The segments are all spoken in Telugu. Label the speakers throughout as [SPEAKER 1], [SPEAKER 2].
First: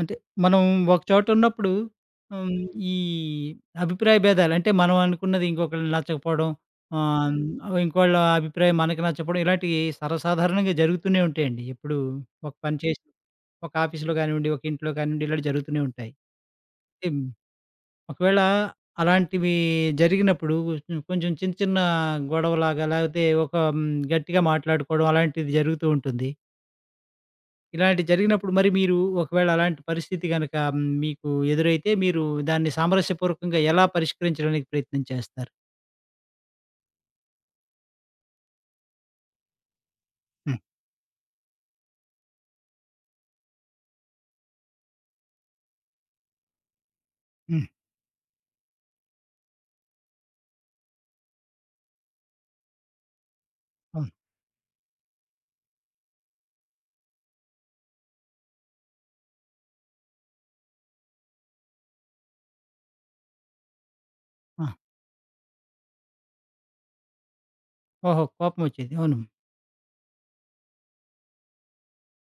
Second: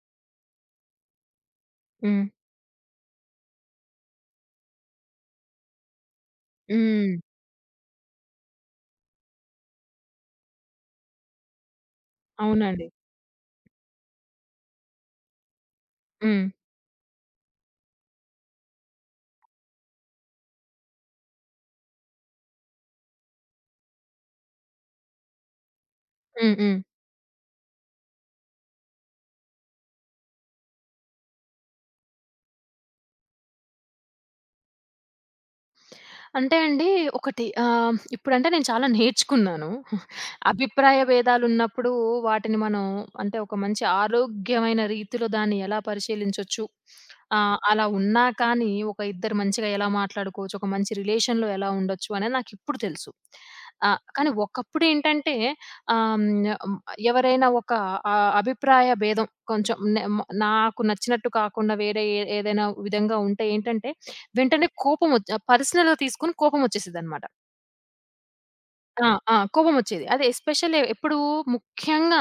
[SPEAKER 1] అంటే మనం ఒకచోట ఉన్నప్పుడు
[SPEAKER 2] హ్మ్.
[SPEAKER 1] హ్మ్. ఈ అభిప్రాయ భేదాలు అంటే మనం అనుకున్నది ఇంకొకళ్ళకి నచ్చకపోవడం,
[SPEAKER 2] హ్మ్.
[SPEAKER 1] ఇంకోళ్ళ అభిప్రాయం మనకి నచ్చకపోవడం ఇలాంటివి సర్వసాధారణంగా జరుగుతూనే ఉంటాయండి. ఎప్పుడు ఒక పని
[SPEAKER 2] అవునండి.
[SPEAKER 1] చేసి ఒక ఆఫీస్‌లో కానివ్వండి, ఒక ఇంట్లో కానివ్వండి ఇలాంటివి జరుగుతూనే ఉంటాయి.
[SPEAKER 2] హ్మ్.
[SPEAKER 1] హ్మ్. ఒకవేళ అలాంటివి జరిగినప్పుడు కొంచెం కొంచెం చిన్న చిన్న గొడవలాగా లేకపోతే ఒక గట్టిగా మాట్లాడుకోవడం అలాంటిది జరుగుతూ ఉంటుంది.
[SPEAKER 2] హ్మ్. హ్మ్.
[SPEAKER 1] ఇలాంటివి జరిగినప్పుడు మరి మీరు ఒకవేళ అలాంటి పరిస్థితి గనక మీకు ఎదురైతే మీరు దాన్ని సామరస్యపూర్వకంగా ఎలా పరిష్కరించడానికి ప్రయత్నం చేస్తారు?
[SPEAKER 2] అంటే అండి ఒకటి ఇప్పుడంటే నేను చాలా నేర్చుకున్నాను.
[SPEAKER 1] హ్మ్.
[SPEAKER 2] అభిప్రాయ భేదాలున్నప్పుడు వాటిని మనం అంటే ఒక మంచి ఆరోగ్యమైన రీతిలో దాన్ని ఎలా పరిశీలించొచ్చు.
[SPEAKER 1] హ్మ్.
[SPEAKER 2] అలా ఉన్నా కానీ ఒక ఇద్దరు మంచిగా ఎలా మాట్లాడుకోవచ్చు, ఒక మంచి రిలేషన్‌లో ఎలా ఉండొచ్చు అనేది నాకిప్పుడు తెలుసు.
[SPEAKER 1] అవును.
[SPEAKER 2] కానీ ఒకప్పుడేంటంటే ఆహ్, హ్మ్, ఎవరైనా ఒక అభిప్రాయ భేదం కొంచెం నాకు నచ్చినట్టు కాకుండా వేరే ఏదైనా విధంగా ఉంటే ఏంటంటే
[SPEAKER 1] ఆ!
[SPEAKER 2] వెంటనే పర్సనల్‌గా తీసుకొని కోపమొచ్చేసిద్దనమాట.
[SPEAKER 1] ఓహో! కోపమొచ్చేది.
[SPEAKER 2] ఆ!
[SPEAKER 1] అవును.
[SPEAKER 2] ఆ! కోపమొచ్చేది. అదే ఎస్పెషల్లీ ముఖ్యంగా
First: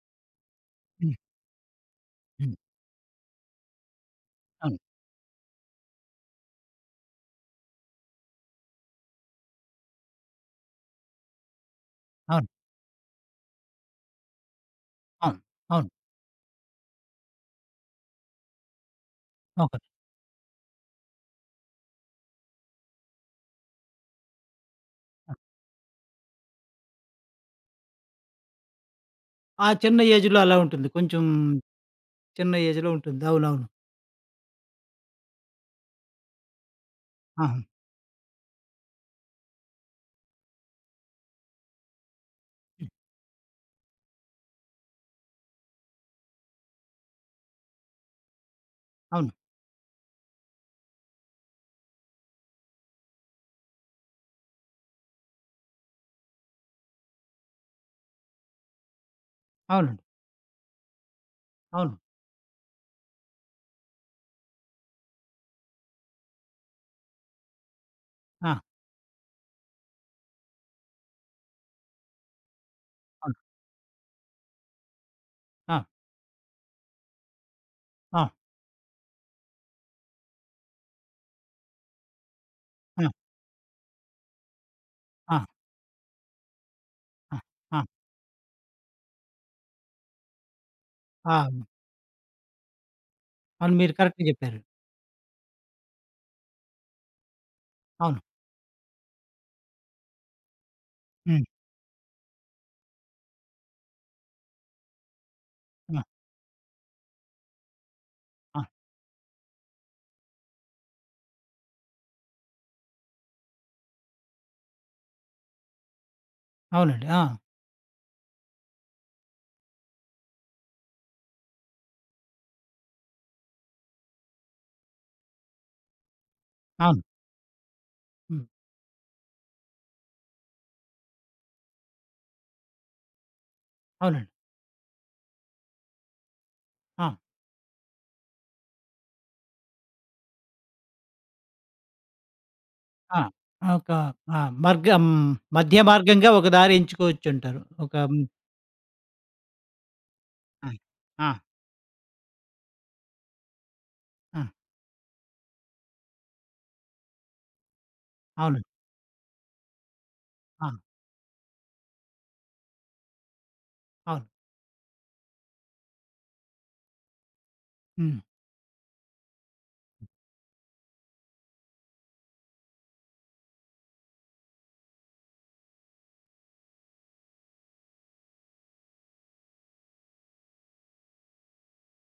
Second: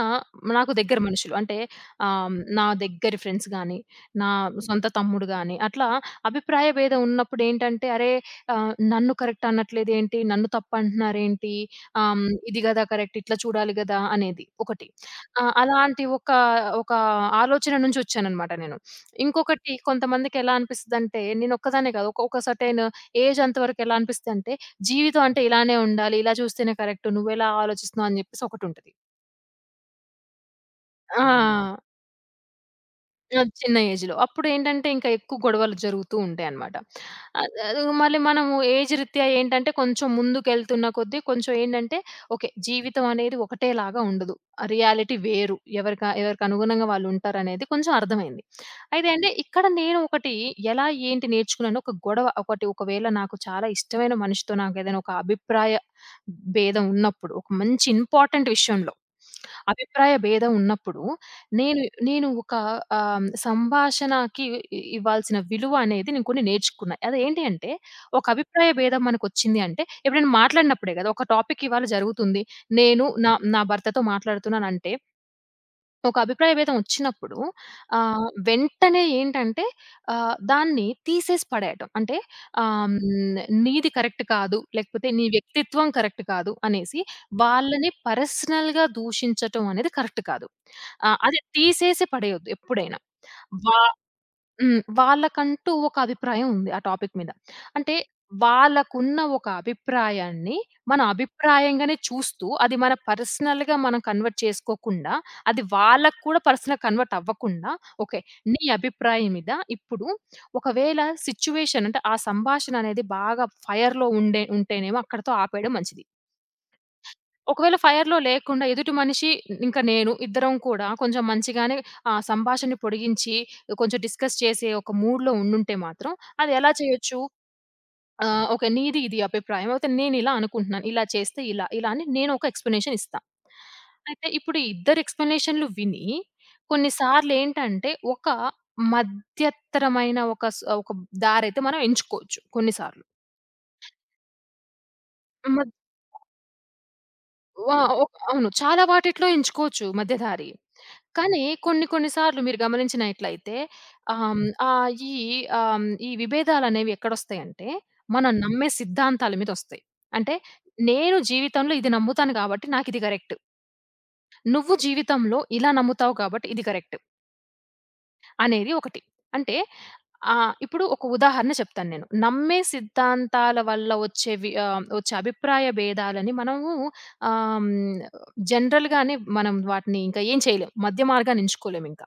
[SPEAKER 2] నాకు దగ్గర
[SPEAKER 1] హ్మ్.
[SPEAKER 2] మనుషులు. అంటే
[SPEAKER 1] హ్మ్.
[SPEAKER 2] నా దగ్గరి ఫ్రెండ్స్ గానీ, నా
[SPEAKER 1] అవును.
[SPEAKER 2] సొంత తమ్ముడు గానీ, అట్లా అభిప్రాయ భేదం ఉన్నప్పుడేంటంటే, అరే! నన్ను కరెక్ట్ అనట్లేదేంటి? నన్ను తప్పంటున్నారేంటి?
[SPEAKER 1] అవును.
[SPEAKER 2] ఇది గదా కరెక్ట్, ఇట్లా చూడాలి గదా! అనేది ఒకటి.
[SPEAKER 1] అవును. అవును.
[SPEAKER 2] అలాంటి ఒక ఆలోచన నుంచి ఒచ్చాననమాట నేను. ఇంకొకటి
[SPEAKER 1] ఓకే.
[SPEAKER 2] కొంతమందికెలా అనిపిస్తదంటే, నేనొక్కదాన్నే కాదు, ఒక సర్టెన్ ఏజ్ అంతవరకు ఎలా అనిపిస్తదంటే జీవితం
[SPEAKER 1] ఆ!
[SPEAKER 2] అంటే ఇలానే ఉండాలి. ఇలా చూస్తేనే కరెక్ట్. నువ్వెలా ఆలోచిస్తున్నావు అని జెప్పేసి ఒకటుంటది.
[SPEAKER 1] ఆ చిన్న ఏజ్‌లో అలా ఉంటుంది.
[SPEAKER 2] ఆ!
[SPEAKER 1] కొంచెం
[SPEAKER 2] హ్మ్.
[SPEAKER 1] చిన్న ఏజ్‌లో ఉంటుంది.
[SPEAKER 2] ఆ!
[SPEAKER 1] అవునవును.
[SPEAKER 2] చిన్న ఏజ్‌లో. అప్పుడేంటంటే ఇంకా ఎక్కువ గొడవలు జరుగుతూ ఉంటాయన్నమాట. ఆహ్,
[SPEAKER 1] ఆహా!
[SPEAKER 2] ఆహ్, మళ్ళీ మనము ఏజ్ రీత్యా ఏంటంటే కొంచెం ముందుకెళ్తున్న కొద్దీ కొంచెం ఏంటంటే ఓకే.
[SPEAKER 1] హ్మ్.
[SPEAKER 2] జీవితం అనేది ఒకటేలాగా ఉండదు. ఆ రియాలిటీ వేరు. ఎవరికి అనుగుణంగా వాళ్ళు ఉంటారనేది కొంచెం అర్థమైంది. అయితే
[SPEAKER 1] అవును.
[SPEAKER 2] అంటే ఇక్కడ నేను ఒకటి ఎలా ఏంటి నేర్చుకున్నాను ఒక గొడవ ఒకటి ఒకవేళ నాకు చాలా ఇష్టమైన మనిషితో నాకేదైనా ఒక అభిప్రాయ భేదం ఉన్నప్పుడు, ఒక మంచి ఇంపార్టెంట్ విషయంలో
[SPEAKER 1] అవునండి.
[SPEAKER 2] అభిప్రాయ భేదం ఉన్నప్పుడు నేను
[SPEAKER 1] అవును.
[SPEAKER 2] నేను ఒక సంభాషణకి ఇవ్వాల్సిన విలువ అనేది నేను కొన్ని నేర్చుకున్నా. అదేంటి అంటే, ఒక
[SPEAKER 1] ఆ!
[SPEAKER 2] అభిప్రాయ భేదం మనకొచ్చింది అంటే, ఎప్పుడైనా మాట్లాడినప్పుడే గదా! ఒక టాపిక్ ఇవాళ జరుగుతుంది. నేను నా
[SPEAKER 1] అవును.
[SPEAKER 2] నా భర్తతో మాట్లాడుతున్నానంటే
[SPEAKER 1] ఆ!
[SPEAKER 2] ఒక అభిప్రాయ భేదం వచ్చినప్పుడు
[SPEAKER 1] ఆ!
[SPEAKER 2] వెంటనే ఏంటంటే దాన్ని తీసేసి పడేయటం. అంటే ఆహ్,
[SPEAKER 1] ఆ! ఆ!
[SPEAKER 2] హ్మ్, నీది కరెక్ట్ కాదు, లేకపోతే నీ
[SPEAKER 1] ఆ!
[SPEAKER 2] వ్యక్తిత్వం కరెక్ట్ కాదు అనేసి
[SPEAKER 1] ఆ!
[SPEAKER 2] వాళ్ళని పర్సనల్‌గా దూషించటం అనేది కరెక్ట్ కాదు.
[SPEAKER 1] ఆ!
[SPEAKER 2] అది తీసేసి పడేయొద్దు ఎప్పుడైనా.
[SPEAKER 1] అవును.
[SPEAKER 2] వా
[SPEAKER 1] మీరు కరెక్ట్‌గా చెప్పారు.
[SPEAKER 2] హ్మ్. వాళ్ళకంటూ ఒక అభిప్రాయం ఉంది ఆ టాపిక్ మీద. అంటే
[SPEAKER 1] అవును.
[SPEAKER 2] వాళ్ళకున్న ఒక అభిప్రాయాన్ని మన
[SPEAKER 1] హ్మ్.
[SPEAKER 2] అభిప్రాయంగానే చూస్తూ, అది మన పర్సనల్‌గా మనం కన్వర్ట్ చేసుకోకుండా, అది
[SPEAKER 1] ఆ!
[SPEAKER 2] వాళ్ళకి కూడా పర్సనల్ కన్వర్ట్ అవ్వకుండా, ఓకే.
[SPEAKER 1] ఆ!
[SPEAKER 2] నీ అభిప్రాయం ఇదా? ఇప్పుడు ఒకవేళ సిట్యుయేషన్ అంటే ఆ సంభాషణ అనేది బాగా ఫైర్‌లో ఉండే ఉంటేనేమో అక్కడితో ఆపేయడం మంచిది.
[SPEAKER 1] అవునండి. ఆ!
[SPEAKER 2] ఒకవేళ ఫైర్‌లో లేకుండా ఎదుటి మనిషి ఇంకా నేను ఇద్దరం కూడా కొంచెం మంచిగానే సంభాషణని పొడిగించి కొంచెం డిస్కస్ చేసే ఒక మూడ్‌లో ఉండుంటే మాత్రం అది ఎలా
[SPEAKER 1] అవును.
[SPEAKER 2] చేయొచ్చు?
[SPEAKER 1] హ్మ్.
[SPEAKER 2] ఓకే. నీది ఇది అభిప్రాయం. అయితే నేనిలా అనుకుంటున్నాను. ఇలా చేస్తే ఇలా అని నేను ఒక ఎక్స్‌ప్లనేషన్ ఇస్తా. అయితే
[SPEAKER 1] అవునండి.
[SPEAKER 2] ఇప్పుడు ఈ ఇద్దరి ఎక్స్‌ప్లనేషన్‌లు విని కొన్ని
[SPEAKER 1] ఆ!
[SPEAKER 2] సార్లేంటంటే ఒక మధ్యతరమైన ఒక దారైతే మనం ఎంచుకోవచ్చు కొన్ని సార్లు.
[SPEAKER 1] ఆ! ఒక ఆ! మార్గం
[SPEAKER 2] మద్
[SPEAKER 1] మధ్య మార్గంగా ఒక దారి ఎంచుకోవచ్చంటారు.
[SPEAKER 2] వ
[SPEAKER 1] ఒక
[SPEAKER 2] ఒ
[SPEAKER 1] హ్మ్.
[SPEAKER 2] అవును. చాలా వాటిట్లో ఎంచుకోవచ్చు మధ్యదారి.
[SPEAKER 1] ఆ! ఆ!
[SPEAKER 2] కానీ కొన్ని కొన్ని సార్లు మీరు గమనించినట్లయితే ఆహ్,
[SPEAKER 1] ఆ!
[SPEAKER 2] హ్మ్, ఆహ్, ఈ ఆహ్, హ్మ్, ఈ విభేదాలనేవి ఎక్కడొస్తాయంటే, మనం
[SPEAKER 1] అవునండి.
[SPEAKER 2] నమ్మే సిద్ధాంతాల మీదొస్తాయి. అంటే
[SPEAKER 1] ఆ!
[SPEAKER 2] నేను జీవితంలో ఇది నమ్ముతాను గాబట్టి నాకిది కరెక్ట్.
[SPEAKER 1] అవును.
[SPEAKER 2] నువ్వు జీవితంలో ఇలా నమ్ముతావు కాబట్టి ఇది కరెక్ట్
[SPEAKER 1] హ్మ్.
[SPEAKER 2] అనేది ఒకటి. అంటే ఇప్పుడు ఒక ఉదాహరణ చెప్తాను నేను. నమ్మే సిద్ధాంతాల వల్ల వచ్చే అభిప్రాయ భేదాలని మనము ఆహ్, హ్మ్, జనరల్‌గానే మనం వాటిని ఇంకా ఏం చేయలేం. మధ్య మార్గాన్ని ఎంచుకోలేమింక.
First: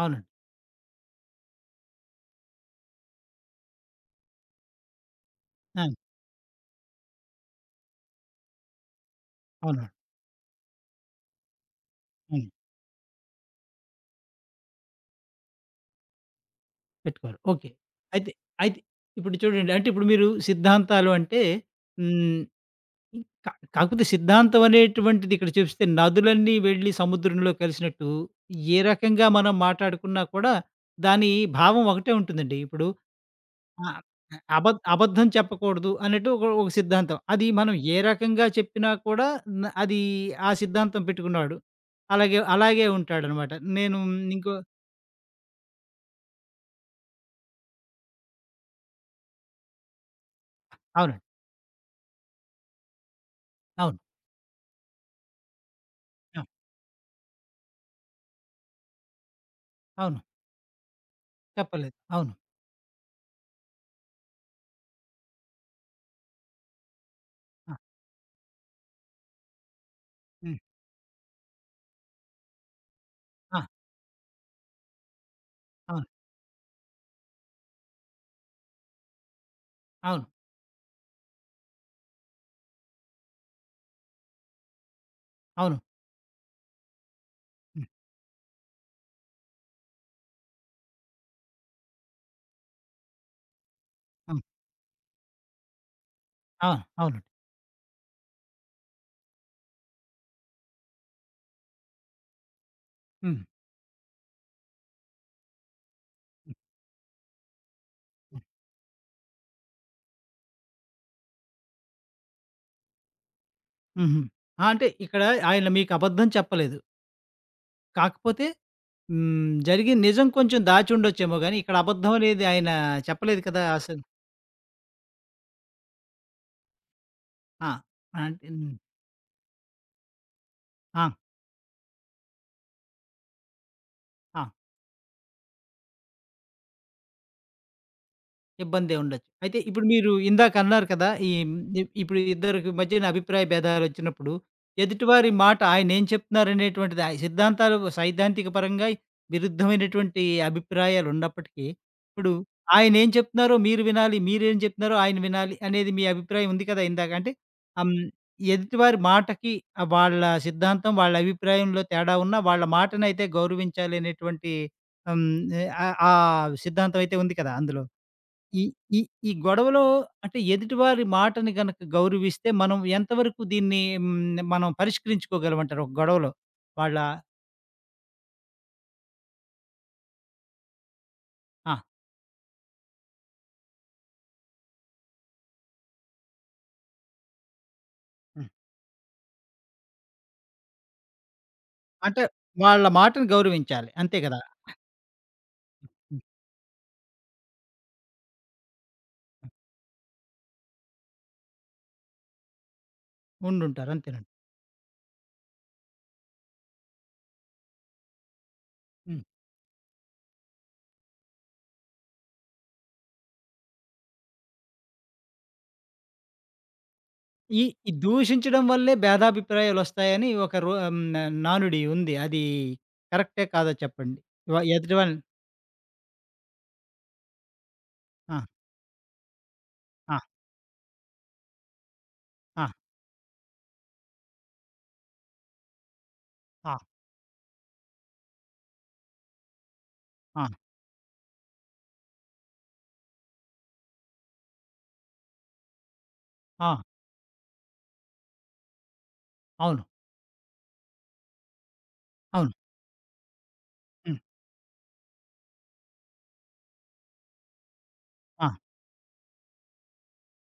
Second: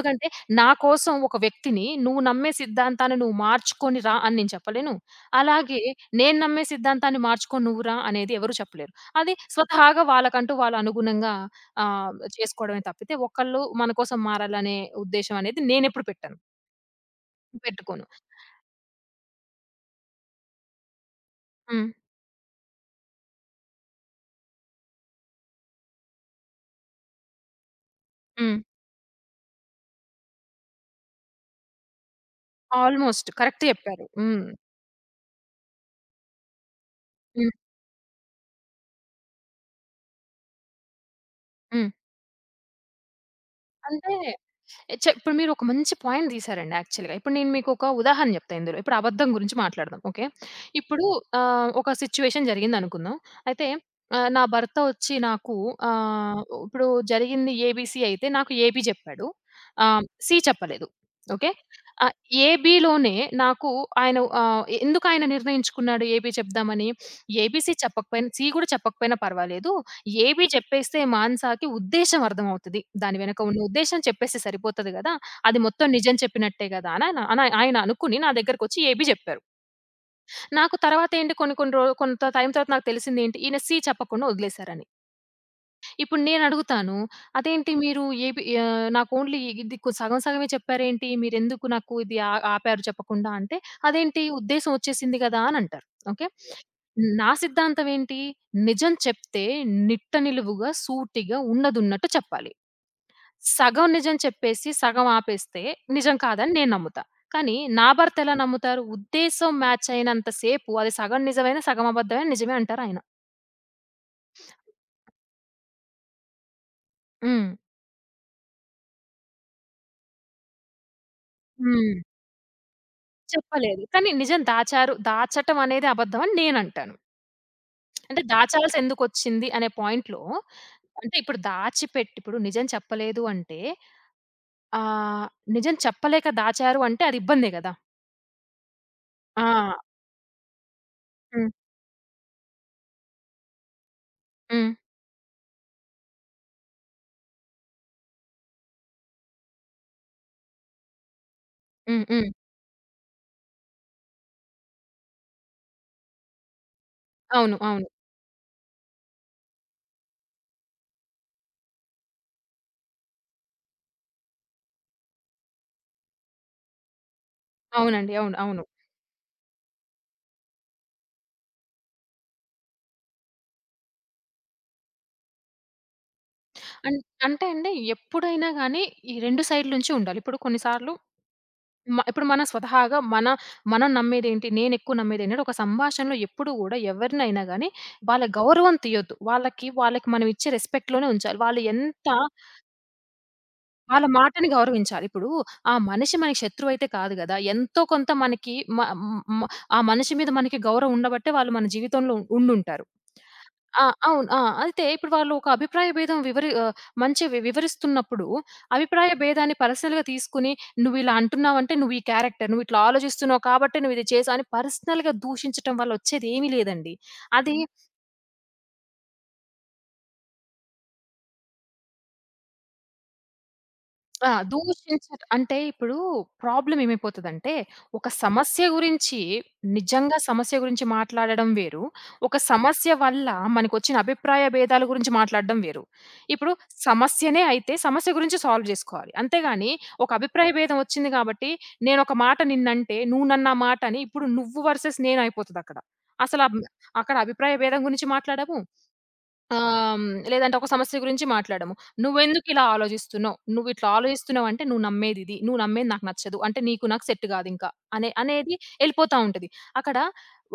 [SPEAKER 1] అవునండి.
[SPEAKER 2] నా కోసం ఒక వ్యక్తిని నువ్వు నమ్మే సిద్ధాంతాన్ని నువ్వు మార్చుకొని రా అని నేను చెప్పలేను. అలాగే
[SPEAKER 1] ఆ!
[SPEAKER 2] నేను నమ్మే సిద్ధాంతాన్ని మార్చుకొని నువ్వు రా అనేది ఎవరు చెప్పలేరు. అది
[SPEAKER 1] అవునండి.
[SPEAKER 2] స్వతహాగా వాళ్ళకంటూ వాళ్ళు అనుగుణంగా
[SPEAKER 1] హ్మ్.
[SPEAKER 2] చేసుకోవడమే తప్పితే ఒకళ్ళు మన కోసం మారాలనే ఉద్దేశ్యం అనేది నేనెప్పుడు పెట్టను.
[SPEAKER 1] పెట్టుకోరు. ఓకే.
[SPEAKER 2] పెట్టుకోను.
[SPEAKER 1] అయితే అయితే ఇప్పుడు చూడండి, అంటే ఇప్పుడు మీరు సిద్ధాంతాలు అంటే
[SPEAKER 2] హ్మ్.
[SPEAKER 1] హ్మ్. కాకపోతే సిద్ధాంతం అనేటువంటిది ఇక్కడ చూపిస్తే, నదులన్నీ వెళ్లి సముద్రంలో కలిసినట్టు
[SPEAKER 2] హ్మ్.
[SPEAKER 1] ఏ రకంగా మనం మాట్లాడుకున్నా కూడా దాని భావం ఒకటే ఉంటుందండి. ఇప్పుడు
[SPEAKER 2] ఆల్‌మోస్ట్ కరెక్ట్
[SPEAKER 1] ఆ!
[SPEAKER 2] చెప్పారు. హ్మ్.
[SPEAKER 1] అబ అబద్ధం చెప్పకూడదు అన్నట్టు ఒక ఒక సిద్ధాంతం. అది
[SPEAKER 2] హ్మ్.
[SPEAKER 1] మనం ఏ రకంగా చెప్పినా కూడా అది ఆ సిద్ధాంతం పెట్టుకున్నాడు.
[SPEAKER 2] హ్మ్.
[SPEAKER 1] అలాగే అలాగే ఉంటాడనమాట. నేను
[SPEAKER 2] అంటే
[SPEAKER 1] ఇంకో
[SPEAKER 2] ఇప్పుడు మీరు ఒక మంచి పాయింట్ తీశారండి యాక్చువల్‌గా. ఇప్పుడు నేను మీకు ఒక ఉదాహరణ చెప్తా ఇందులో. ఇప్పుడు అబద్ధం గురించి మాట్లాడదాం. ఓకే. ఇప్పుడు
[SPEAKER 1] అవునండి.
[SPEAKER 2] ఒక సిట్యుయేషన్ జరిగిందనుకుందాం. అయితే
[SPEAKER 1] అవును.
[SPEAKER 2] నా భర్త వచ్చి నాకు
[SPEAKER 1] ఆ!
[SPEAKER 2] ఇప్పుడు జరిగింది ఏబీసీ అయితే నాకు ఏబీ చెప్పాడు.
[SPEAKER 1] అవును.
[SPEAKER 2] సి చెప్పలేదు. ఓకే.
[SPEAKER 1] చెప్పలేదు.
[SPEAKER 2] ఆహ్,
[SPEAKER 1] అవును.
[SPEAKER 2] ఏబీలోనే నాకు ఎందుకు ఆయన నిర్ణయించుకున్నాడు ఏబీ చెప్దామని?
[SPEAKER 1] ఆ!
[SPEAKER 2] ఏబీసీ చెప్పకపోయినా సి కూడా చెప్పకపోయినా పర్వాలేదు. ఏబీ
[SPEAKER 1] హ్మ్.
[SPEAKER 2] జెప్పేస్తే మానసాకి ఉద్దేశ్యం అర్థమవుతది. దాని వెనక
[SPEAKER 1] ఆ!
[SPEAKER 2] ఉన్న ఉద్దేశ్యం చెప్పేస్తే సరిపోతది గదా! అది మొత్తం
[SPEAKER 1] అవును.
[SPEAKER 2] నిజం చెప్పినట్టే గదా! అని ఆయన అనుకుని నా దగ్గరకొచ్చి ఏబీ జెప్పారు.
[SPEAKER 1] అవును.
[SPEAKER 2] నాకు తర్వాతేంటి కొన్ని కొన్ని రో కొంత టైం తర్వాత నాకు తెలిసిందేంటి ఈయన సి చెప్పకుండా వదిలేసారని.
[SPEAKER 1] అవును.
[SPEAKER 2] ఇప్పుడు నేనడుగుతాను. అదేంటి
[SPEAKER 1] హ్మ్.
[SPEAKER 2] మీరు నాకు ఓన్లీ ఇది సగం సగమే చెప్పారేంటి? మీరెందుకు నాకు ఇది ఆపారు చెప్పకుండా అంటే, అదేంటి
[SPEAKER 1] అవును.
[SPEAKER 2] ఉద్దేశ్యం వచ్చేసింది గదా! అనంటారు. ఓకే.
[SPEAKER 1] అవును. అవును.
[SPEAKER 2] నా సిద్ధాంతం ఏంటి? నిజం చెప్తే నిట్ట నిలువుగా, సూటిగా ఉన్నదున్నట్టు చెప్పాలి.
[SPEAKER 1] హ్మ్.
[SPEAKER 2] సగం నిజం చెప్పేసి, సగం ఆపేస్తే నిజం కాదని
[SPEAKER 1] హ్మ్.
[SPEAKER 2] నేను నమ్ముతా. కానీ నా భర్త ఎలా
[SPEAKER 1] హ్మ్.
[SPEAKER 2] నమ్ముతారు? ఉద్దేశ్యం మ్యాచ్ అయినంత సేపు అది సగం నిజమైన, సగం అబద్ధమైన నిజమే అంటారాయన.
[SPEAKER 1] హుహు. ఆ! అంటే ఇక్కడ ఆయన మీకు అబద్ధం చెప్పలేదు.
[SPEAKER 2] హ్మ్.
[SPEAKER 1] కాకపోతే హ్మ్. జరిగిన నిజం కొంచెం దాచి ఉండొచ్చేమో గాని, ఇక్కడ
[SPEAKER 2] హ్మ్.
[SPEAKER 1] అబద్ధం అనేది ఆయన చెప్పలేదు కదా!
[SPEAKER 2] చెప్పలేదు.
[SPEAKER 1] అసలు.
[SPEAKER 2] కానీ నిజం దాచారు. దాచటం అనేది అబద్ధం అని నేనంటాను.
[SPEAKER 1] ఆ!
[SPEAKER 2] అంటే
[SPEAKER 1] అంటే హ్మ్.
[SPEAKER 2] దాచాల్సెందుకొచ్చింది అనే పాయింట్‌లో
[SPEAKER 1] ఆ!
[SPEAKER 2] అంటే ఇప్పుడు దాచిపెట్టి ఇప్పుడు నిజం చెప్పలేదు అంటే
[SPEAKER 1] ఆ!
[SPEAKER 2] ఆహ్, నిజం చెప్పలేక దాచారు అంటే అది ఇబ్బందే గదా!
[SPEAKER 1] ఇబ్బందే ఉండొచ్చు. అయితే ఇప్పుడు
[SPEAKER 2] ఆ!
[SPEAKER 1] మీరు ఇందాక అన్నారు కదా! ఈ
[SPEAKER 2] హ్మ్.
[SPEAKER 1] ఇప్పుడు ఇద్దరికి మధ్యన అభిప్రాయ భేదాలొచ్చినప్పుడు,
[SPEAKER 2] హ్మ్.
[SPEAKER 1] ఎదుటివారి మాట ఆయనేం చెప్తున్నారనేటువంటిది ఆ సిద్ధాంతాలు సైద్ధాంతిక పరంగా విరుద్ధమైనటువంటి అభిప్రాయాలున్నప్పటికీ,
[SPEAKER 2] హ్మ్. హ్మ్.
[SPEAKER 1] ఇప్పుడు ఆయనేం చెప్తున్నారో మీరు వినాలి, మీరేం చెప్తున్నారో ఆయన వినాలి అనేది మీ అభిప్రాయం ఉంది కదా ఇందాక. అంటే
[SPEAKER 2] అవును.
[SPEAKER 1] ఆహ్,
[SPEAKER 2] అవును.
[SPEAKER 1] హ్మ్, ఎదుటివారి మాటకి వాళ్ళ సిద్ధాంతం, వాళ్ళ అభిప్రాయంలో తేడా ఉన్నా వాళ్ళ మాటనైతే గౌరవించాలనేటువంటి హ్మ్, ఆ ఆ సిద్ధాంతం అయితే ఉంది కదా అందులో.
[SPEAKER 2] అవునండి. అవును.
[SPEAKER 1] ఈ
[SPEAKER 2] అవును.
[SPEAKER 1] ఈ ఈ గొడవలో అంటే ఎదుటివారి మాటని గనక గౌరవిస్తే మనం ఎంతవరకు దీన్ని మనం పరిష్కరించుకోగలమంటారు ఒక గొడవలో? వాళ్ళ
[SPEAKER 2] అన్ అంటే అండి ఎప్పుడైనా గాని ఈ 2 సైడ్‌ల నుంచి ఉండాలి. ఇప్పుడు కొన్ని సార్లు
[SPEAKER 1] ఆ!
[SPEAKER 2] ఇప్పుడు మన స్వతహాగా మన మనం నమ్మేదేంటి? నేనెక్కువ నమ్మేదేంటంటే, ఒక సంభాషణలో ఎప్పుడు గూడా ఎవరినైనా గానీ వాళ్ళ
[SPEAKER 1] హ్మ్.
[SPEAKER 2] గౌరవం తీయొద్దు. వాళ్ళకి వాళ్ళకి మనం ఇచ్చే రెస్పెక్ట్‌లోనే ఉంచాలి.
[SPEAKER 1] అంటే వాళ్ళ మాటను గౌరవించాలి.
[SPEAKER 2] వాళ్ళ
[SPEAKER 1] అంతే కదా!
[SPEAKER 2] మాటని గౌరవించాలి. ఇప్పుడు ఆ మనిషి
[SPEAKER 1] హ్మ్.
[SPEAKER 2] మనకి శత్రువైతే కాదు గదా! ఎంతో కొంత మనకి మ మ ఆ మనిషి మీద మనకి గౌరవం ఉండబట్టే వాళ్ళు మన జీవితంలో ఉండుంటారు. ఆ!
[SPEAKER 1] ఉండుంటారు. అంతేనండి.
[SPEAKER 2] అవును. ఆ! అయితే ఇప్పుడు వాళ్ళు ఒక అభిప్రాయ భేదం మంచి వివరిస్తున్నప్పుడు అభిప్రాయ
[SPEAKER 1] హ్మ్.
[SPEAKER 2] భేదాన్ని పర్సనల్‌గా తీసుకొని "నువ్విలా అంటున్నావంటే నువ్వు ఈ క్యారెక్టర్. నువ్విట్లా ఆలోచిస్తున్నావు కాబట్టే నువ్విది చేసావు" అని పర్సనల్‌గా దూషించటం వల్ల వచ్చేదేమీ లేదండి. అది.
[SPEAKER 1] ఈ ఈ దూషించడం వల్లే భేదాభిప్రాయాలొస్తాయని ఒక రో హ్మ్. నానుడి ఉంది. అది కరెక్టే కాదో చెప్పండి?
[SPEAKER 2] ఆ!
[SPEAKER 1] ఎదుటి వాళ్ళని
[SPEAKER 2] అంటే ఇప్పుడు ప్రాబ్లమ్ ఏమైపోతదంటే, ఒక
[SPEAKER 1] ఆ!
[SPEAKER 2] సమస్య గురించి నిజంగా
[SPEAKER 1] ఆ!
[SPEAKER 2] సమస్య గురించి మాట్లాడడం వేరు. ఒక
[SPEAKER 1] ఆ!
[SPEAKER 2] సమస్య వల్ల మనకొచ్చిన అభిప్రాయ భేదాల గురించి మాట్లాడడం వేరు. ఇప్పుడు
[SPEAKER 1] ఆ!
[SPEAKER 2] సమస్యనే అయితే సమస్య గురించి సాల్వ్ జేసుకోవాలి. అంతేగాని ఒక
[SPEAKER 1] ఆ!
[SPEAKER 2] అభిప్రాయ భేదం వచ్చింది గాబట్టి, నేనొక మాట నిన్నంటే, నువ్వు నన్ను ఆ మాట అని ఇప్పుడు నువ్వు వర్సెస్ నేనయిపోతదక్కడ. అసల అబ్
[SPEAKER 1] ఆ!
[SPEAKER 2] అక్కడ అభిప్రాయ భేదం గురించి మాట్లాడము. ఆహ్,
[SPEAKER 1] అవును.
[SPEAKER 2] హ్మ్. లేదంటే ఒక సమస్య గురించి మాట్లాడము.
[SPEAKER 1] అవును.
[SPEAKER 2] "నువ్వెందుకిలా ఆలోచిస్తున్నావు? నువ్విట్లా
[SPEAKER 1] హ్మ్.
[SPEAKER 2] ఆలోచిస్తున్నావంటే నువ్వు నమ్మేదిది. నువ్వు నమ్మేది నాకు నచ్చదు. అంటే నీకు నాకు సెట్ కాదింకా"
[SPEAKER 1] ఆ!
[SPEAKER 2] అనేది ఎళ్ళిపోతా ఉంటది. అక్కడ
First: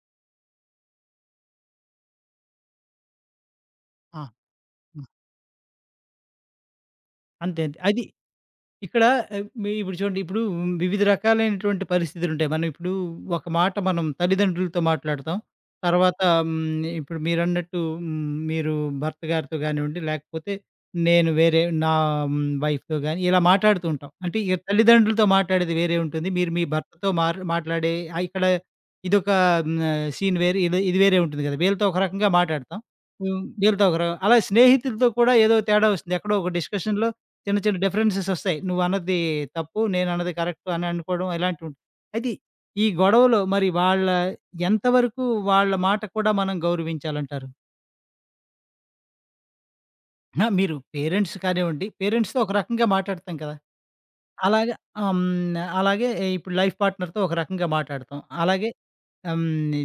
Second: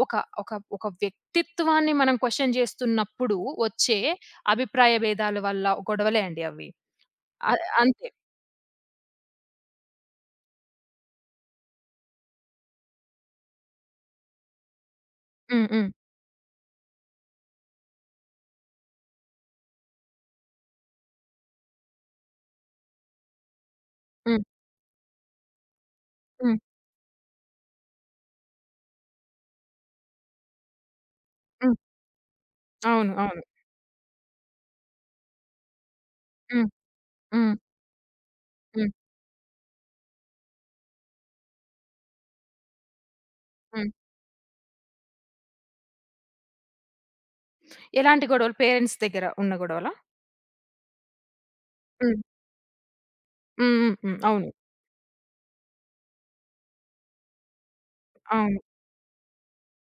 [SPEAKER 2] ఒక ఒక ఒక వ్యక్తిత్వాన్ని మనం క్వెషన్ చేస్తున్నప్పుడు వచ్చే
[SPEAKER 1] ఆ!
[SPEAKER 2] అభిప్రాయ
[SPEAKER 1] హ్మ్.
[SPEAKER 2] భేదాల వల్ల గొడవలే అండి అవి. అ
[SPEAKER 1] అంతే. అంతే. అది
[SPEAKER 2] అంతే.
[SPEAKER 1] ఇక్కడ మీ ఇప్పుడు చూడండి, ఇప్పుడు వివిధ రకాలైనటువంటి పరిస్థితులుంటాయి. మనం ఇప్పుడు ఒక మాట మనం తల్లిదండ్రులతో మాట్లాడతాం.
[SPEAKER 2] హ్మ్. హ్మ్.
[SPEAKER 1] తర్వాత ఇప్పుడు మీరన్నట్టు మీరు భర్త గారితో గానివ్వండి, లేకపోతే నేను వేరే నా హ్మ్, వైఫ్‌తో గాని ఇలా మాట్లాడుతూ ఉంటాం. అంటే
[SPEAKER 2] హ్మ్.
[SPEAKER 1] ఇక తల్లిదండ్రులతో మాట్లాడేది వేరే ఉంటుంది. మీరు
[SPEAKER 2] హ్మ్.
[SPEAKER 1] మీ భర్తతో మాట్లాడే ఇక్కడ ఇదొక హ్మ్, సీన్ వేరే ఇది ఇది వేరే ఉంటుంది గదా!
[SPEAKER 2] హ్మ్.
[SPEAKER 1] వీళ్ళతో ఒక రకంగా మాట్లాడతాం.
[SPEAKER 2] అవును.
[SPEAKER 1] హ్మ్,
[SPEAKER 2] అవును.
[SPEAKER 1] వీళ్ళతో ఒక ర అలా స్నేహితులతో కూడా ఏదో తేడా వస్తుంది. ఎక్కడో ఒక
[SPEAKER 2] హ్మ్.
[SPEAKER 1] డిస్కషన్‌లో
[SPEAKER 2] హ్మ్.
[SPEAKER 1] చిన్న చిన్న డిఫరెన్సెస్ వస్తాయి.
[SPEAKER 2] హ్మ్.
[SPEAKER 1] నువ్వన్నది తప్పు, నేనన్నది కరెక్టు అని అనుకోవడం ఇలాంటివి ఉంటాయి. అయితే ఈ గొడవలో మరి
[SPEAKER 2] హ్మ్.
[SPEAKER 1] వాళ్ళ ఎంతవరకు వాళ్ళ మాట కూడా మనం గౌరవించాలంటారు?
[SPEAKER 2] ఎలాంటి గొడవలు? పేరెంట్స్ దగ్గర ఉన్న గొడవలా?
[SPEAKER 1] ఆ! మీరు పేరెంట్స్ కానివ్వండి,
[SPEAKER 2] హ్మ్.
[SPEAKER 1] పేరెంట్స్‌తో ఒక రకంగా మాట్లాడతాం కదా!
[SPEAKER 2] హ్మ్. హ్మ్. హ్మ్. అవును.
[SPEAKER 1] అలాగే ఆహ్, హ్మ్. అలాగే ఇప్పుడు లైఫ్ పార్ట్నర్‌తో ఒక రకంగా మాట్లాడతాం.
[SPEAKER 2] అవును.
[SPEAKER 1] అలాగే ఆహ్, హ్మ్.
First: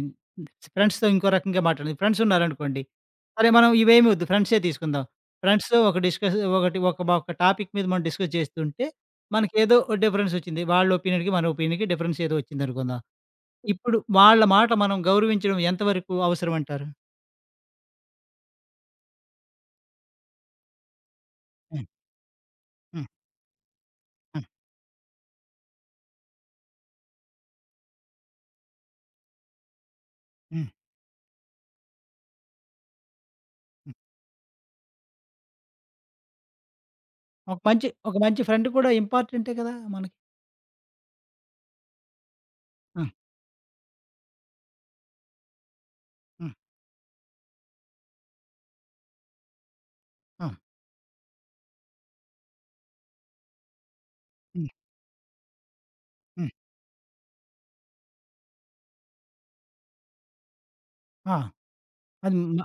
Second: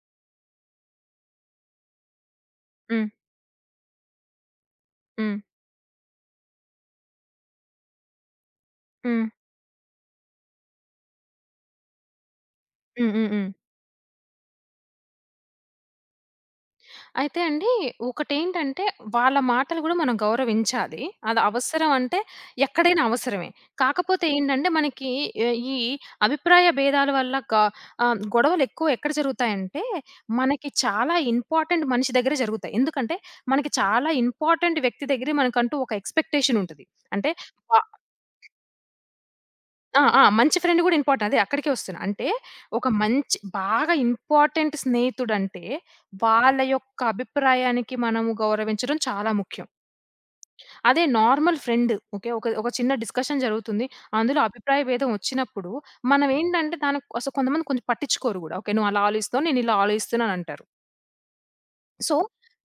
[SPEAKER 1] ఫ్రెండ్స్‌తో ఇంకో రకంగా మాట్లాడాలి. ఫ్రెండ్స్ ఉన్నారనుకోండి.
[SPEAKER 2] హ్మ్.
[SPEAKER 1] సరే మనం ఇవేమి వద్దు, ఫ్రెండ్సే తీసుకుందాం.
[SPEAKER 2] హ్మ్.
[SPEAKER 1] ఫ్రెండ్స్‌తో ఒక డిస్కస్ ఒకటి ఒక ఒక టాపిక్ మీద మనం డిస్కస్ చేస్తుంటే
[SPEAKER 2] హ్మ్.
[SPEAKER 1] మనకేదో డిఫరెన్స్ వచ్చింది. వాళ్ళ ఒపీనియన్‌కి, మన ఒపీనియన్‌కి డిఫరెన్స్ ఏదో వచ్చిందనుకుందాం.
[SPEAKER 2] హ్మ్. హ్మ్. హ్మ్.
[SPEAKER 1] ఇప్పుడు వాళ్ళ మాట మనం గౌరవించడం ఎంతవరకు అవసరం అంటారు?
[SPEAKER 2] అయితే అండి, ఒకటేంటంటే వాళ్ళ మాటలు గూడా మనం గౌరవించాలి. అది
[SPEAKER 1] హ్మ్.
[SPEAKER 2] అవసరం అంటే ఎక్కడైనా
[SPEAKER 1] హ్మ్.
[SPEAKER 2] అవసరమే. కాకపోతే
[SPEAKER 1] హ్మ్.
[SPEAKER 2] ఏంటంటే మనకి ఆహ్, ఈ అభిప్రాయ భేదాల వల్ల గొడవలెక్కువ ఎక్కడ జరుగుతాయంటే,
[SPEAKER 1] హ్మ్.
[SPEAKER 2] మనకి చాలా ఇంపార్టెంట్ మనిషి దగ్గర జరుగుతాయి. ఎందుకంటే, మనకి
[SPEAKER 1] హ్మ్.
[SPEAKER 2] చాలా ఇంపార్టెంట్ వ్యక్తి దగ్గరే మనకంటూ ఒక ఎక్స్‌పెక్టేషన్ ఉంటది. అంటే
[SPEAKER 1] ఒక
[SPEAKER 2] వ
[SPEAKER 1] మంచి ఒక మంచి ఫ్రెండ్ కూడా ఇంపార్టెంటే కదా
[SPEAKER 2] ఆ!
[SPEAKER 1] మనకి!
[SPEAKER 2] ఆ! మంచి ఫ్రెండ్ గూడా ఇంపార్టెంట్. అదే అక్కడికే వస్తున్నా. అంటే ఒక
[SPEAKER 1] హ్మ్.
[SPEAKER 2] మంచి బాగా ఇంపార్టెంట్ స్నేహితుడంటే,
[SPEAKER 1] హ్మ్.
[SPEAKER 2] వాళ్ళ యొక్క అభిప్రాయానికి మనము గౌరవించడం చాలా ముఖ్యం.
[SPEAKER 1] ఆ!
[SPEAKER 2] అదే నార్మల్ ఫ్రెండ్ ఓకే. ఒక ఒక చిన్న డిస్కషన్ జరుగుతుంది. అందులో
[SPEAKER 1] హ్మ్.
[SPEAKER 2] అభిప్రాయ భేదం వచ్చినప్పుడు, మనం
[SPEAKER 1] హ్మ్.
[SPEAKER 2] ఏంటంటే దానికి అసలు కొంతమంది కొంచెం పట్టించుకోరు గూడా. ఓకే. నువ్వు అలా ఆలోచిస్తావు. నేను ఇలా ఆలోచిస్తున్నాను అంటారు.
[SPEAKER 1] ఆ!
[SPEAKER 2] సో,
[SPEAKER 1] అది మ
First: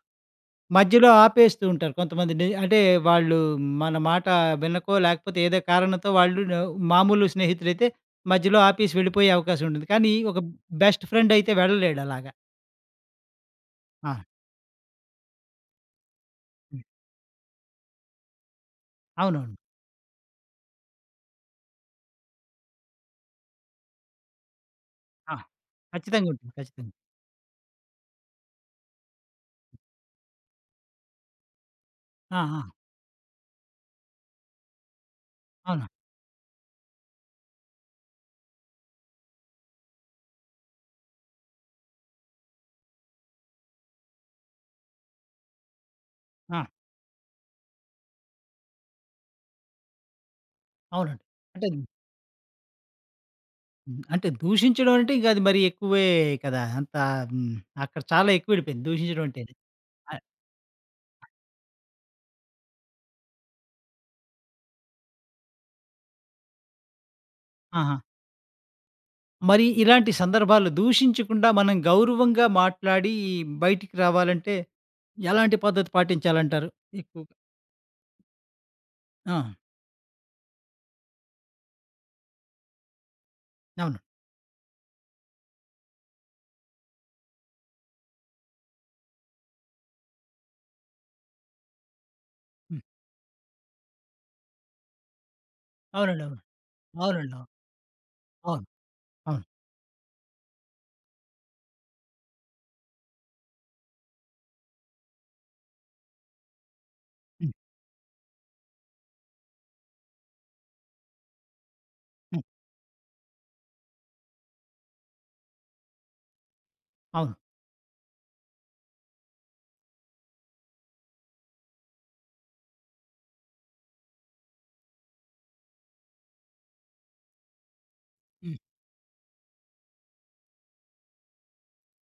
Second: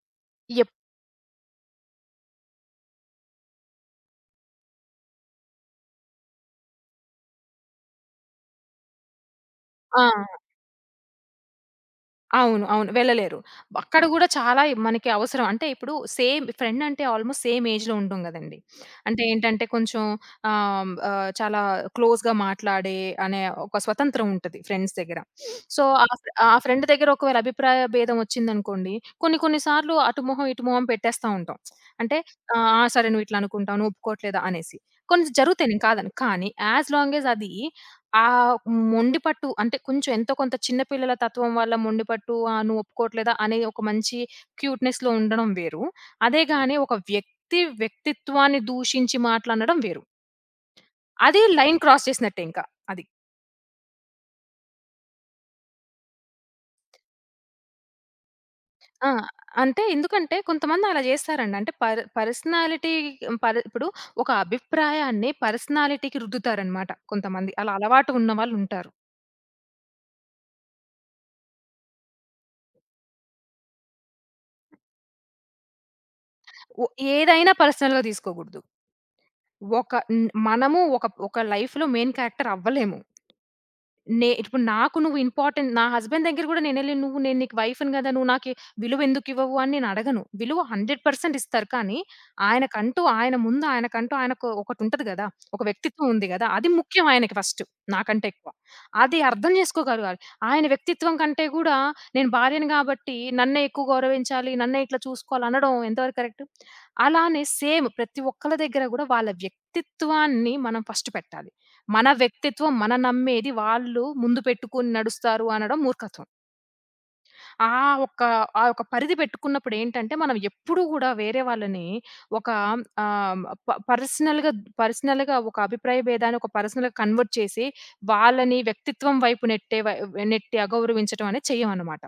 [SPEAKER 2] ఎప్
[SPEAKER 1] మధ్యలో ఆపేస్తూ ఉంటారు కొంతమంది. అంటే వాళ్ళు మన మాట వినకో, లేకపోతే ఏదో కారణంతో వాళ్ళు మామూలు స్నేహితులైతే మధ్యలో ఆపేసి వెళ్ళిపోయే అవకాశం ఉంటుంది.
[SPEAKER 2] ఆ!
[SPEAKER 1] కానీ ఒక బెస్ట్ ఫ్రెండ్ అయితే వెళ్ళలేడు అలాగా.
[SPEAKER 2] అవును. అవును. వెళ్ళలేరు. అక్కడ
[SPEAKER 1] ఆ!
[SPEAKER 2] గూడా చాలా మనకి అవసరం. అంటే ఇప్పుడు సేమ్ ఫ్రెండ్
[SPEAKER 1] హ్మ్.
[SPEAKER 2] అంటే ఆల్‌మోస్ట్ సేమ్ ఏజ్‌లో ఉంటాం గదండీ. అంటే
[SPEAKER 1] అవునవును.
[SPEAKER 2] ఏంటంటే కొంచెం ఆహ్, ఆహ్, చాలా క్లోజ్‌గా మాట్లాడే అనే ఒక స్వతంత్రం ఉంటది ఫ్రెండ్స్ దగ్గర.
[SPEAKER 1] ఆ!
[SPEAKER 2] సో,
[SPEAKER 1] ఖచ్చితంగా
[SPEAKER 2] ఆ
[SPEAKER 1] ఉంటుంది.
[SPEAKER 2] ఫ్రెండ్
[SPEAKER 1] ఖచ్చితంగా.
[SPEAKER 2] దగ్గర ఒకవేళ అభిప్రాయ భేదం వచ్చిందనుకోండి, కొన్ని కొన్ని సార్లు అటు మొహం, ఇటు మొహం పెట్టేస్తా ఉంటాం. అంటే
[SPEAKER 1] ఆ! ఆ!
[SPEAKER 2] "ఆ! సరే నువ్వు ఇట్లా అనుకుంటావు. నువ్వు ఒప్పుకోవట్లేదా?" అనేసి. కొన్ని జరుగుతాయి నేను
[SPEAKER 1] అవును.
[SPEAKER 2] కాదను. కానీ యాస్ లాంగ్ యాస్ అది ఆ మొండిపట్టు అంటే కొంచెం ఎంతో కొంత చిన్న పిల్లల తత్వం వల్ల మొండిపట్టు నువ్వు ఒప్పుకోవట్లేదా అనే ఒక మంచి క్యూట్‌నెస్‌లో ఉండడం వేరు. అదే
[SPEAKER 1] ఆ!
[SPEAKER 2] గాని ఒక వ్యక్తి వ్యక్తిత్వాన్ని దూషించి మాట్లాడడం వేరు.
[SPEAKER 1] అవునండి.
[SPEAKER 2] అది
[SPEAKER 1] అంటే
[SPEAKER 2] లైన్ క్రాస్ చేసినట్టే ఇంకా అది.
[SPEAKER 1] హ్మ్. అంటే దూషించడం అంటే ఇంక అది మరి ఎక్కువే కదా! అంత హ్మ్. అక్కడ చాలా ఎక్కువ వెళ్ళిపోయింది
[SPEAKER 2] ఆ!
[SPEAKER 1] దూషించడం అంటేనే.
[SPEAKER 2] అంటే
[SPEAKER 1] అ
[SPEAKER 2] ఎందుకంటే కొంతమంది అలా చేస్తారండి. అంటే పర్సనాలిటీ ఇప్పుడు ఒక అభిప్రాయాన్ని పర్సనాలిటీకి రుద్దుతారన్నమాట కొంతమంది. అలా
[SPEAKER 1] ఆహా!
[SPEAKER 2] అలవాటు ఉన్నవాళ్ళుంటారు.
[SPEAKER 1] మరి ఇలాంటి సందర్భాల్లో దూషించకుండా మనం గౌరవంగా మాట్లాడి బయటికి రావాలంటే ఎలాంటి పద్ధతి పాటించాలంటారు?
[SPEAKER 2] ఓ
[SPEAKER 1] ఎక్కువగా
[SPEAKER 2] ఏదైనా పర్సనల్‌గా తీసుకోకూడదు.
[SPEAKER 1] ఆ!
[SPEAKER 2] ఒక హ్మ్. మనము ఒక ఒక లైఫ్‌లో మెయిన్ క్యారెక్టర్ అవ్వలేము.
[SPEAKER 1] అవును.
[SPEAKER 2] ఇప్పుడు నాకు నువ్వు ఇంపార్టెంట్ నా హస్బెండ్ దగ్గర గూడా నేనెళ్ళి "నువ్వు నేను నీకు వైఫ్‌ని గదా! నువ్వు నాకు విలువెందుకివ్వవు" అని నేనడగను. విలువ 100% ఇస్తారు. కానీ
[SPEAKER 1] హ్మ్.
[SPEAKER 2] ఆయనకంటూ ఆయనకు ఒకటుంటది గదా! ఒక వ్యక్తిత్వం
[SPEAKER 1] అవునండి.
[SPEAKER 2] ఉంది
[SPEAKER 1] అవును.
[SPEAKER 2] గదా! అది ముఖ్యం
[SPEAKER 1] అవునండి.
[SPEAKER 2] ఆయనకి
[SPEAKER 1] అవును.
[SPEAKER 2] ఫస్ట్ నాకంటే ఎక్కువ.
[SPEAKER 1] అవును.
[SPEAKER 2] అది
[SPEAKER 1] అవును.
[SPEAKER 2] అర్థం జేసుకోగలగాలి. ఆయన వ్యక్తిత్వం కంటే గూడా నేను భార్యని గాబట్టి నన్నే ఎక్కువ గౌరవించాలి, నన్నే ఇట్లా చూసుకోవాలి అనడం ఎంతవరకు కరెక్ట్? అలానే
[SPEAKER 1] హ్మ్.
[SPEAKER 2] సేమ్ ప్రతి ఒక్కళ్ళ దగ్గర గూడా వాళ్ళ వ్యక్తిత్వాన్ని మనం ఫస్ట్ పెట్టాలి. మన
[SPEAKER 1] హ్మ్.
[SPEAKER 2] వ్యక్తిత్వం మనం నమ్మేది వాళ్ళు ముందు పెట్టుకొని నడుస్తారు అనడం మూర్ఖత్వం.
[SPEAKER 1] అవును.
[SPEAKER 2] ఆ ఒక్క ఆ యొక్క పరిధి పెట్టుకున్నప్పుడు ఏంటంటే, మనం ఎప్పుడూ గూడా వేరే వాళ్ళని ఒక ఆహ్, ప పర్సనల్‌గా, పర్సనల్‌గా ఒక అభిప్రాయ భేదాన్ని ఒక పర్సనల్‌గా కన్వర్ట్ చేసి,
[SPEAKER 1] హ్మ్.
[SPEAKER 2] వాళ్ళని వ్యక్తిత్వం వైపు నెట్టే వై నెట్టి అగౌరవించడం అనేది చెయ్యమనమాట.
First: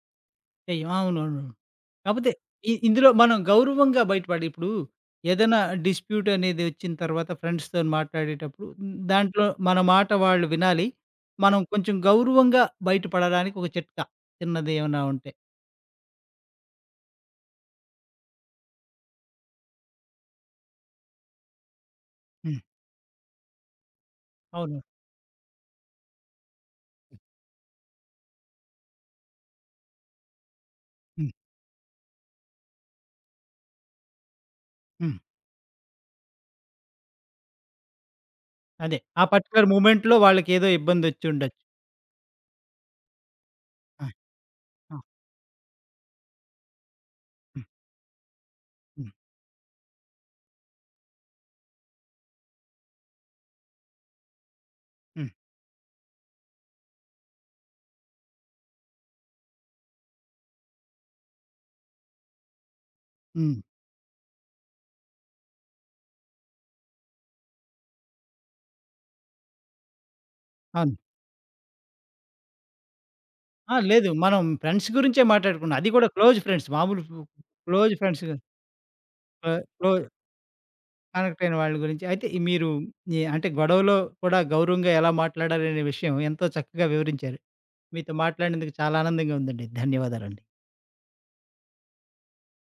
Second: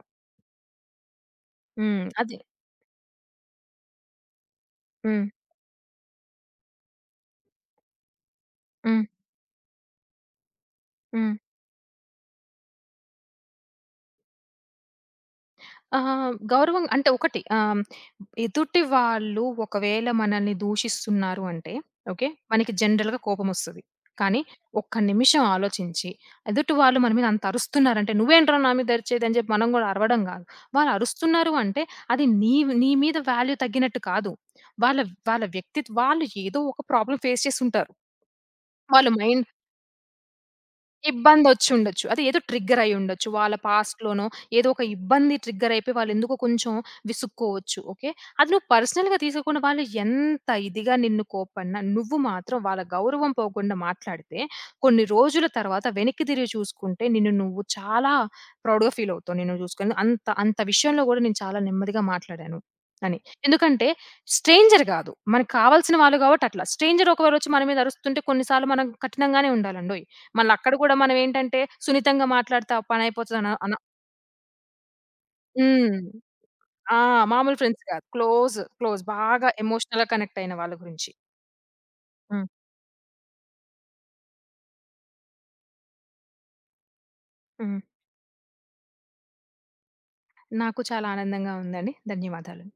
[SPEAKER 1] చెయ్యం. అవునవును.
[SPEAKER 2] హ్మ్.
[SPEAKER 1] కాపోతే
[SPEAKER 2] అది.
[SPEAKER 1] ఇందులో మనం గౌరవంగా బయటపడి ఇప్పుడు
[SPEAKER 2] హ్మ్.
[SPEAKER 1] ఏదైనా డిస్ప్యూట్ అనేది వచ్చిన తర్వాత ఫ్రెండ్స్‌తోని మాట్లాడేటప్పుడు
[SPEAKER 2] హ్మ్.
[SPEAKER 1] దాంట్లో మన మాట వాళ్ళు వినాలి.
[SPEAKER 2] హ్మ్.
[SPEAKER 1] మనం కొంచెం గౌరవంగా బయటపడడానికి ఒక చిట్కా చిన్నది ఏమైనా ఉంటే.
[SPEAKER 2] ఆహా! గౌరవం అంటే ఒకటి ఎదుటి వాళ్ళు ఒకవేళ మనల్ని దూషిస్తున్నారు అంటే ఓకే.
[SPEAKER 1] హ్మ్.
[SPEAKER 2] మనకి జనరల్‌గా కోపమొస్తది. కానీ
[SPEAKER 1] అవును.
[SPEAKER 2] ఒక్క నిమిషం ఆలోచించి ఎదుటి వాళ్ళు మన మీద అంత అరుస్తున్నారంటే "నువ్వేంట్రా నా మీద అరిచేది" అని చెప్పి మనం గూడా అరవడం గాదు. వాళ్ళు
[SPEAKER 1] హ్మ్.
[SPEAKER 2] అరుస్తున్నారు అంటే అది నీ నీ మీద వాల్యూ తగ్గినట్టు కాదు. వాళ్ళ
[SPEAKER 1] హ్మ్.
[SPEAKER 2] వాళ్ళ వ్యక్తిత్ వాళ్ళు ఏదో ఒక ప్రాబ్లమ్ ఫేస్ చేసుంటారు.
[SPEAKER 1] అదే.
[SPEAKER 2] వాళ్ళు
[SPEAKER 1] ఆ
[SPEAKER 2] మైండ్
[SPEAKER 1] పర్టిక్యులర్ మూమెంట్‌లో వాళ్ళకేదో ఇబ్బందొచ్చుండొచ్చు.
[SPEAKER 2] ఇబ్బందొచ్చుండొచ్చు. అది ఏదో ట్రిగ్గర్ అయ్యుండొచ్చు. వాళ్ళ
[SPEAKER 1] ఆ!
[SPEAKER 2] పాస్ట్‌లోనో ఏదో ఒక
[SPEAKER 1] ఆ!
[SPEAKER 2] ఇబ్బంది ట్రిగ్గర్ అయిపోయి వాళ్ళెందుకో కొంచెం
[SPEAKER 1] హ్మ్.
[SPEAKER 2] విసుక్కోవచ్చు. ఓకే. అది నువ్వు
[SPEAKER 1] హ్మ్.
[SPEAKER 2] పర్సనల్‌గా తీసుకోకుండా వాళ్ళు ఎంత ఇదిగా నిన్ను కోప్పడినా నువ్వు మాత్రం వాళ్ళ గౌరవం పోకుండా మాట్లాడితే కొన్ని
[SPEAKER 1] హ్మ్.
[SPEAKER 2] రోజుల తర్వాత వెనక్కి తిరిగి చూసుకుంటే నిన్ను నువ్వు చాలా ప్రౌడ్‌గా ఫీల్ అవుతావు. నిన్ను చూసుకొని అంత అంత విషయంలో గూడా నేను చాలా నెమ్మదిగా మాట్లాడాను అని.
[SPEAKER 1] హ్మ్.
[SPEAKER 2] ఎందుకంటే స్ట్రేంజర్ గాదు. మనకు కావాల్సిన వాళ్ళు గాబట్టి అట్లా. స్ట్రేంజర్ ఒకవేళ వచ్చి మన మీద అరుస్తుంటే కొన్ని సార్లు మనం కఠినంగానే ఉండాలండోయ్! మళ్ళక్కడ
[SPEAKER 1] అవును.
[SPEAKER 2] గూడా మనమేంటంటే, సున్నితంగా మాట్లాడితే ఆ పనయిపోతదన అన అన
[SPEAKER 1] ఆ! లేదు. మనం ఫ్రెండ్స్ గురించే మాట్లాడుకున్నాం. అది
[SPEAKER 2] హ్మ్.
[SPEAKER 1] కూడా క్లోజ్ ఫ్రెండ్స్.
[SPEAKER 2] ఆ!
[SPEAKER 1] మామూలు కు
[SPEAKER 2] మామూలు ఫ్రెండ్స్
[SPEAKER 1] క్లోజ్
[SPEAKER 2] కాదు.
[SPEAKER 1] ఫ్రెండ్స్ కాదు.
[SPEAKER 2] క్లోజ్, క్లోజ్ బాగా
[SPEAKER 1] క్లో క్లోజ్
[SPEAKER 2] ఎమోషనల్‌గా కనెక్ట్ అయిన వాళ్ళ గురించి.
[SPEAKER 1] కనెక్ట్ అయిన వాళ్ళ గురించి. అయితే ఈ
[SPEAKER 2] హ్మ్.
[SPEAKER 1] మీరు ఈ అంటే గొడవలో కూడా గౌరవంగా ఎలా మాట్లాడాలనే విషయం ఎంతో చక్కగా వివరించారు.
[SPEAKER 2] హ్మ్.
[SPEAKER 1] మీతో మాట్లాడినందుకు చాలా ఆనందంగా ఉందండి. ధన్యవాదాలండి.
[SPEAKER 2] నాకు చాలా ఆనందంగా ఉందండి. ధన్యవాదాలు.